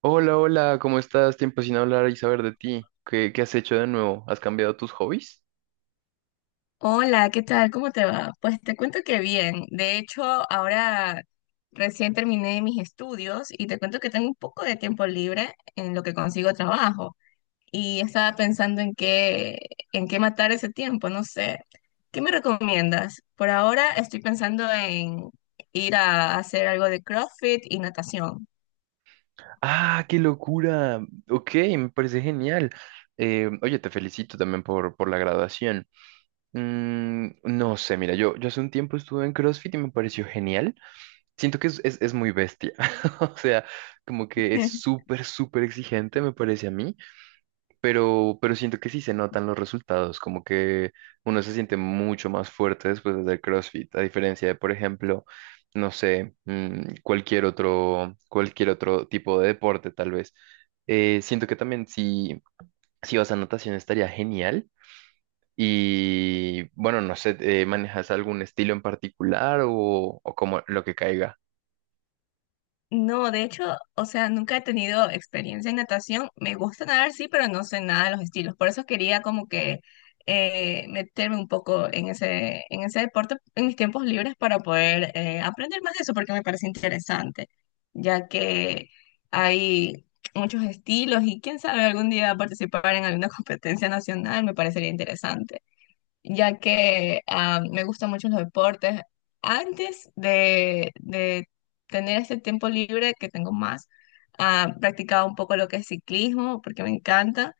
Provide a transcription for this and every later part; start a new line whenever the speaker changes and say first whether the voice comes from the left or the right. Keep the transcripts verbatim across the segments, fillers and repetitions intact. right: Hola, hola, ¿cómo estás? Tiempo sin hablar y saber de ti. ¿Qué, qué has hecho de nuevo? ¿Has cambiado tus hobbies?
left: Hola, ¿qué tal? ¿Cómo te va? Pues te cuento que bien. De hecho, ahora recién terminé mis estudios y te cuento que tengo un poco de tiempo libre en lo que consigo trabajo y estaba pensando en qué, en qué matar ese tiempo, no sé. ¿Qué me recomiendas? Por ahora estoy pensando en ir a hacer algo de CrossFit y natación.
right: ¡Ah, qué locura! Ok, me parece genial. Eh, oye, te felicito también por, por la graduación. Mm, no sé, mira, yo, yo hace un tiempo estuve en CrossFit y me pareció genial. Siento que es, es, es muy bestia. O sea, como que es súper, súper exigente, me parece a mí. pero, pero siento que sí se notan los resultados, como que uno se siente mucho más fuerte después de hacer CrossFit, a diferencia de, por ejemplo, no sé, mm, cualquier otro, cualquier otro tipo de deporte, tal vez. Eh, siento que también si, si vas a natación estaría genial. Y bueno, no sé, eh, ¿manejas algún estilo en particular o, o como lo que caiga?
left: No, de hecho, o sea, nunca he tenido experiencia en natación. Me gusta nadar, sí, pero no sé nada de los estilos. Por eso quería como que eh, meterme un poco en ese, en ese deporte en mis tiempos libres para poder eh, aprender más de eso, porque me parece interesante, ya que hay muchos estilos y quién sabe, algún día participar en alguna competencia nacional me parecería interesante ya que ah, me gustan mucho los deportes. Antes de, de tener este tiempo libre que tengo más, ah, practicaba un poco lo que es ciclismo, porque me encanta.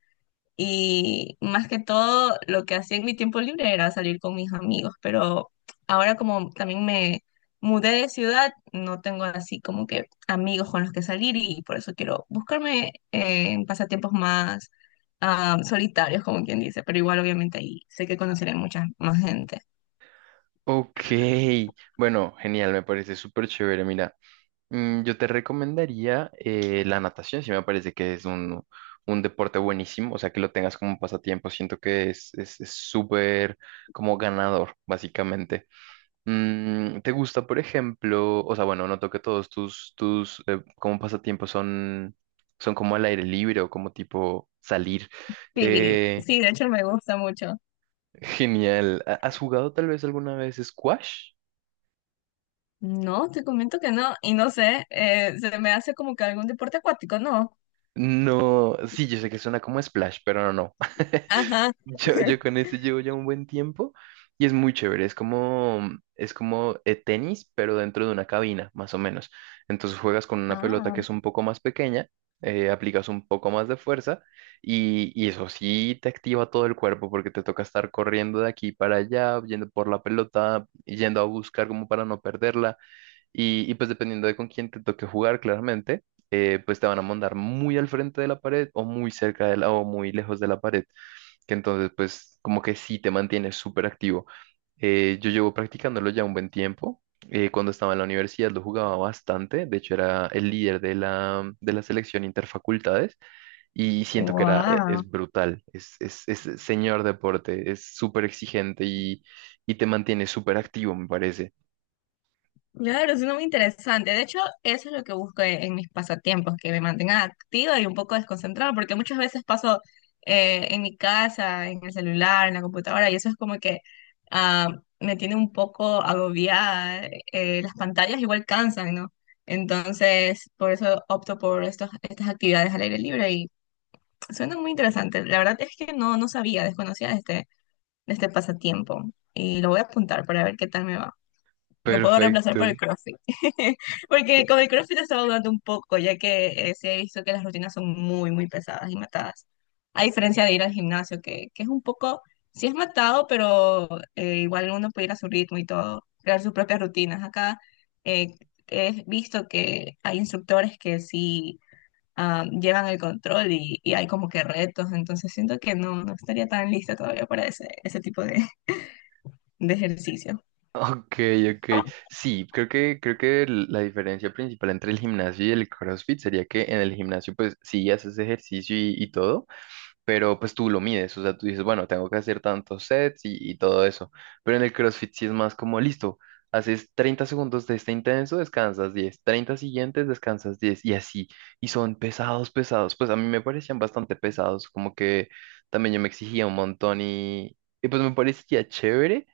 left: Y más que todo, lo que hacía en mi tiempo libre era salir con mis amigos, pero ahora como también me mudé de ciudad, no tengo así como que amigos con los que salir y por eso quiero buscarme eh, en pasatiempos más ah, solitarios, como quien dice, pero igual obviamente ahí sé que conoceré mucha más gente.
right: Ok, bueno, genial, me parece súper chévere, mira. Mm, Yo te recomendaría eh, la natación, si me parece que es un, un deporte buenísimo, o sea, que lo tengas como un pasatiempo, siento que es es- es súper como ganador, básicamente. Mm, ¿te gusta, por ejemplo, o sea, bueno, noto que todos tus, tus eh, como pasatiempos son, son como al aire libre o como tipo salir?
left: Sí,
right: Eh,
left: sí, de hecho me gusta mucho.
right: Genial. ¿Ha- ¿Has jugado tal vez alguna vez squash?
left: No, te comento que no, y no sé, eh, se me hace como que algún deporte acuático, ¿no?
right: No, sí, yo sé que suena como splash, pero no, no.
left: Ajá.
right: Yo, yo con ese llevo ya un buen tiempo y es muy chévere. Es como, es como eh, tenis, pero dentro de una cabina, más o menos. Entonces juegas con una pelota
left: Ah,
right: que es un poco más pequeña, eh, aplicas un poco más de fuerza y, y eso sí te activa todo el cuerpo porque te toca estar corriendo de aquí para allá, yendo por la pelota, yendo a buscar como para no perderla. Y, y pues dependiendo de con quién te toque jugar, claramente, eh, pues te van a mandar muy al frente de la pared o muy cerca de la o muy lejos de la pared que entonces pues como que sí te mantiene súper activo. Eh, yo llevo practicándolo ya un buen tiempo. Eh, cuando estaba en la universidad lo jugaba bastante, de hecho era el líder de la, de la selección interfacultades y siento que era, e-
left: wow.
right: es brutal, es, es, es señor deporte, es súper exigente y, y te mantiene súper activo, me parece.
left: Claro, suena muy interesante. De hecho, eso es lo que busco en, en mis pasatiempos, que me mantengan activa y un poco desconcentrada, porque muchas veces paso eh, en mi casa, en el celular, en la computadora, y eso es como que ah, me tiene un poco agobiada. Eh, las pantallas igual cansan, ¿no? Entonces, por eso opto por estos, estas actividades al aire libre y suena muy interesante. La verdad es que no, no sabía, desconocía de este, de este pasatiempo y lo voy a apuntar para ver qué tal me va. Lo puedo reemplazar por el
right: Perfecto.
left: CrossFit. Porque con el CrossFit he estado dudando un poco, ya que eh, sí he visto que las rutinas son muy, muy pesadas y matadas. A diferencia de ir al gimnasio, que, que es un poco, sí es matado, pero eh, igual uno puede ir a su ritmo y todo, crear sus propias rutinas. Acá eh, he visto que hay instructores que sí ah, llevan el control y, y hay como que retos, entonces siento que no, no estaría tan lista todavía para ese, ese tipo de, de ejercicio.
right: Ok, ok. Sí, creo que, creo que l- la diferencia principal entre el gimnasio y el CrossFit sería que en el gimnasio, pues sí haces ejercicio y, y todo, pero pues tú lo mides. O sea, tú dices, bueno, tengo que hacer tantos sets y, y todo eso. Pero en el CrossFit sí es más como, listo, haces treinta segundos de este intenso, descansas diez, treinta siguientes, descansas diez y así. Y son pesados, pesados. Pues a mí me parecían bastante pesados, como que también yo me exigía un montón y, y pues me parecía chévere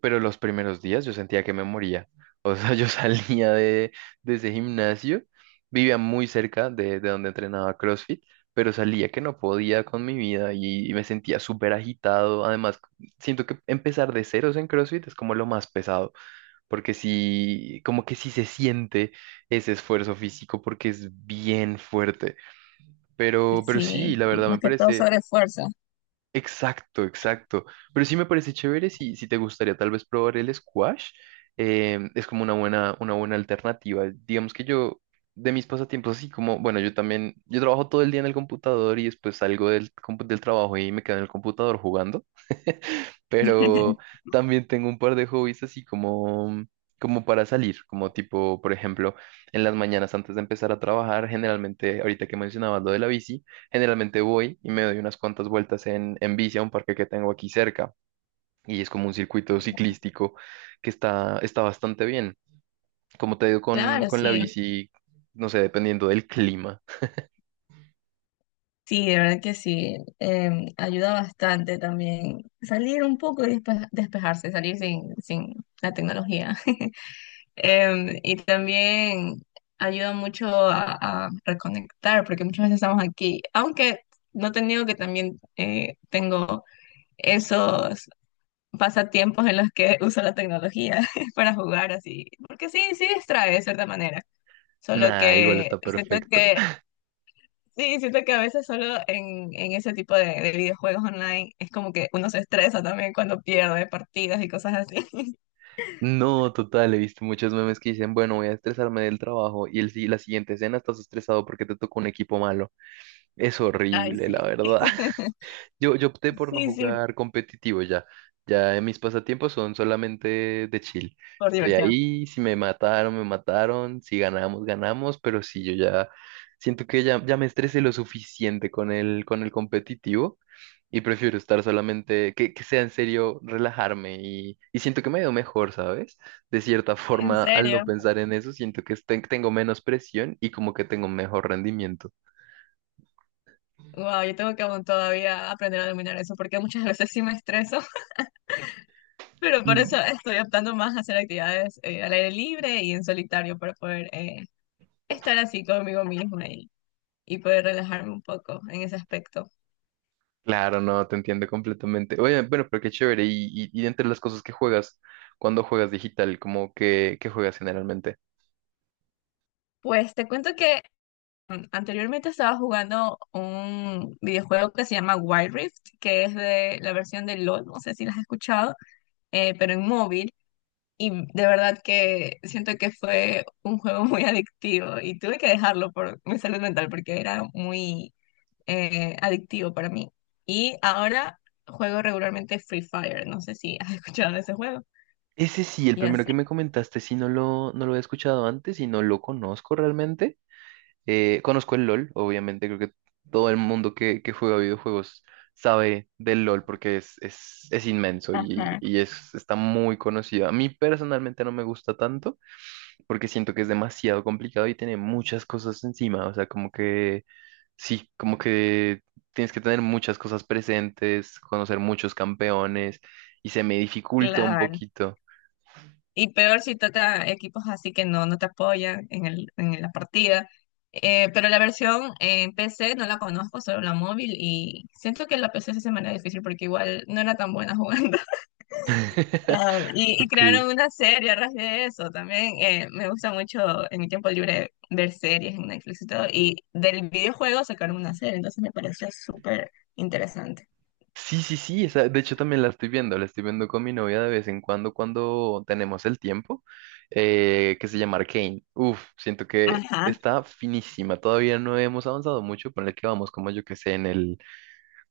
right: pero los primeros días yo sentía que me moría. O sea, yo salía de, de ese gimnasio, vivía muy cerca de, de donde entrenaba CrossFit, pero salía que no podía con mi vida y, y me sentía súper agitado. Además, siento que empezar de ceros en CrossFit es como lo más pesado, porque sí, como que sí se siente ese esfuerzo físico porque es bien fuerte. Pero, pero sí,
left: Sí,
right: la verdad me
left: más que todo
right: parece...
left: sobre esfuerzo.
right: Exacto, exacto. Pero sí me parece chévere si, si te gustaría tal vez probar el squash. Em, es como una buena, una buena alternativa. Digamos que yo, de mis pasatiempos, así como, bueno, yo también, yo trabajo todo el día en el computador y después salgo del, compu- del trabajo y me quedo en el computador jugando. Pero también tengo un par de hobbies así como, como para salir, como tipo, por ejemplo, en las mañanas antes de empezar a trabajar, generalmente, ahorita que mencionabas lo de la bici. Generalmente voy y me doy unas cuantas vueltas en, en bici a un parque que tengo aquí cerca y es como un circuito ciclístico que está, está bastante bien. Como te digo con,
left: Claro,
right: con la
left: sí,
right: bici, no sé, dependiendo del clima.
left: sí, de verdad que sí. Em, ayuda bastante también salir un poco y despe- despejarse, salir sin, sin la tecnología. Em, y también ayuda mucho a, a reconectar, porque muchas veces estamos aquí, aunque no te niego que también eh, tengo esos pasatiempos en los que uso la tecnología para jugar así, porque sí, sí distrae de cierta manera. Solo
right: Nah, igual
left: que
right: está
left: siento
right: perfecto.
left: que sí, siento que a veces solo en, en ese tipo de, de videojuegos online es como que uno se estresa también cuando pierde partidas y cosas así.
right: No, total, he visto muchos memes que dicen, bueno, voy a estresarme del trabajo y el, si- la siguiente escena estás estresado porque te tocó un equipo malo. Es
left: Ay,
right: horrible,
left: sí.
right: la verdad. Yo, yo opté por no
left: Sí, sí,
right: jugar competitivo ya. Ya mis pasatiempos son solamente de chill.
left: por
right: Estoy
left: diversión.
right: ahí, si me mataron, me mataron, si ganamos, ganamos, pero si yo ya siento que ya, ya me estresé lo suficiente con el, con el competitivo y prefiero estar solamente, que, que sea en serio, relajarme y, y siento que me veo mejor, ¿sabes? De cierta
left: En
right: forma, al no
left: serio.
right: pensar en eso, siento que este- tengo menos presión y como que tengo un mejor rendimiento.
left: Wow, yo tengo que aún todavía aprender a dominar eso porque muchas veces sí me estreso, pero por eso estoy optando más a hacer actividades eh, al aire libre y en solitario para poder eh, estar así conmigo misma y, y poder relajarme un poco en ese aspecto.
right: Claro, no, te entiendo completamente. Oye, bueno, pero qué chévere. Y, y, y entre las cosas que juegas, cuando juegas digital, como que, ¿qué juegas generalmente?
left: Pues te cuento que anteriormente estaba jugando un videojuego que se llama Wild Rift, que es de la versión de LOL, no sé si la has escuchado, eh, pero en móvil. Y de verdad que siento que fue un juego muy adictivo y tuve que dejarlo por mi salud mental porque era muy eh, adictivo para mí. Y ahora juego regularmente Free Fire, no sé si has escuchado de ese juego.
right: Ese sí, el
left: Y
right: primero
left: así.
right: que me comentaste, sí, no lo, no lo había escuchado antes y no lo conozco realmente. Eh, conozco el LOL, obviamente, creo que todo el mundo que, que juega videojuegos sabe del LOL porque es, es, es inmenso y,
left: Ajá.
right: y es, está muy conocido. A mí personalmente no me gusta tanto. Porque siento que es demasiado complicado y tiene muchas cosas encima, o sea, como que sí, como que tienes que tener muchas cosas presentes, conocer muchos campeones y se me dificulta un
left: Claro.
right: poquito.
left: Y peor si toca equipos así que no, no te apoyan en el, en la partida. Eh, pero la versión en P C no la conozco, solo la móvil. Y siento que la P C se me era difícil porque igual no era tan buena jugando. Ah, y, y
right: Ok.
left: crearon una serie a raíz de eso también. Eh, me gusta mucho en mi tiempo libre ver series en Netflix y todo. Y del videojuego sacaron una serie, entonces me pareció súper interesante.
right: Sí, sí, sí, esa, de hecho también la estoy viendo, la estoy viendo con mi novia de vez en cuando cuando tenemos el tiempo, eh, que se llama Arcane. Uf, siento que
left: Ajá.
right: está finísima, todavía no hemos avanzado mucho, ponle que vamos como yo que sé en el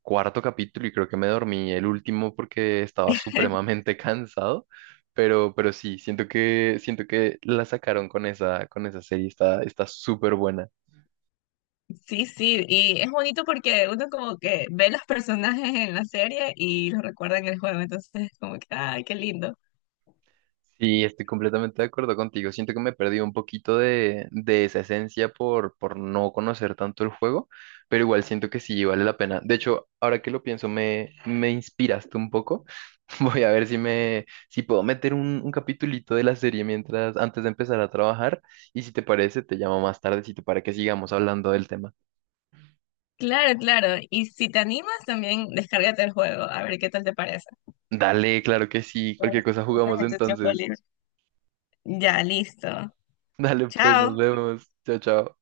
right: cuarto capítulo y creo que me dormí el último porque estaba supremamente cansado, pero, pero sí, siento que, siento que la sacaron con esa, con esa serie, está, está súper buena.
left: Sí, sí, y es bonito porque uno como que ve los personajes en la serie y los recuerda en el juego, entonces es como que, ay, qué lindo.
right: Sí, estoy completamente de acuerdo contigo. Siento que me perdí un poquito de, de esa esencia por, por no conocer tanto el juego, pero igual siento que sí vale la pena. De hecho, ahora que lo pienso, me, me inspiraste un poco. Voy a ver si me, si puedo meter un, un capitulito de la serie mientras, antes de empezar a trabajar. Y si te parece, te llamo más tardecito para que sigamos hablando del tema.
left: Claro, claro, y si te animas también descárgate el juego, a ver qué tal te parece.
right: Dale, claro que sí. Cualquier cosa
left: Entonces,
right: jugamos
left: en tu tiempo
right: entonces.
left: libre. Ya, listo.
right: Dale, pues, nos
left: Chao.
right: vemos. Chao, chao.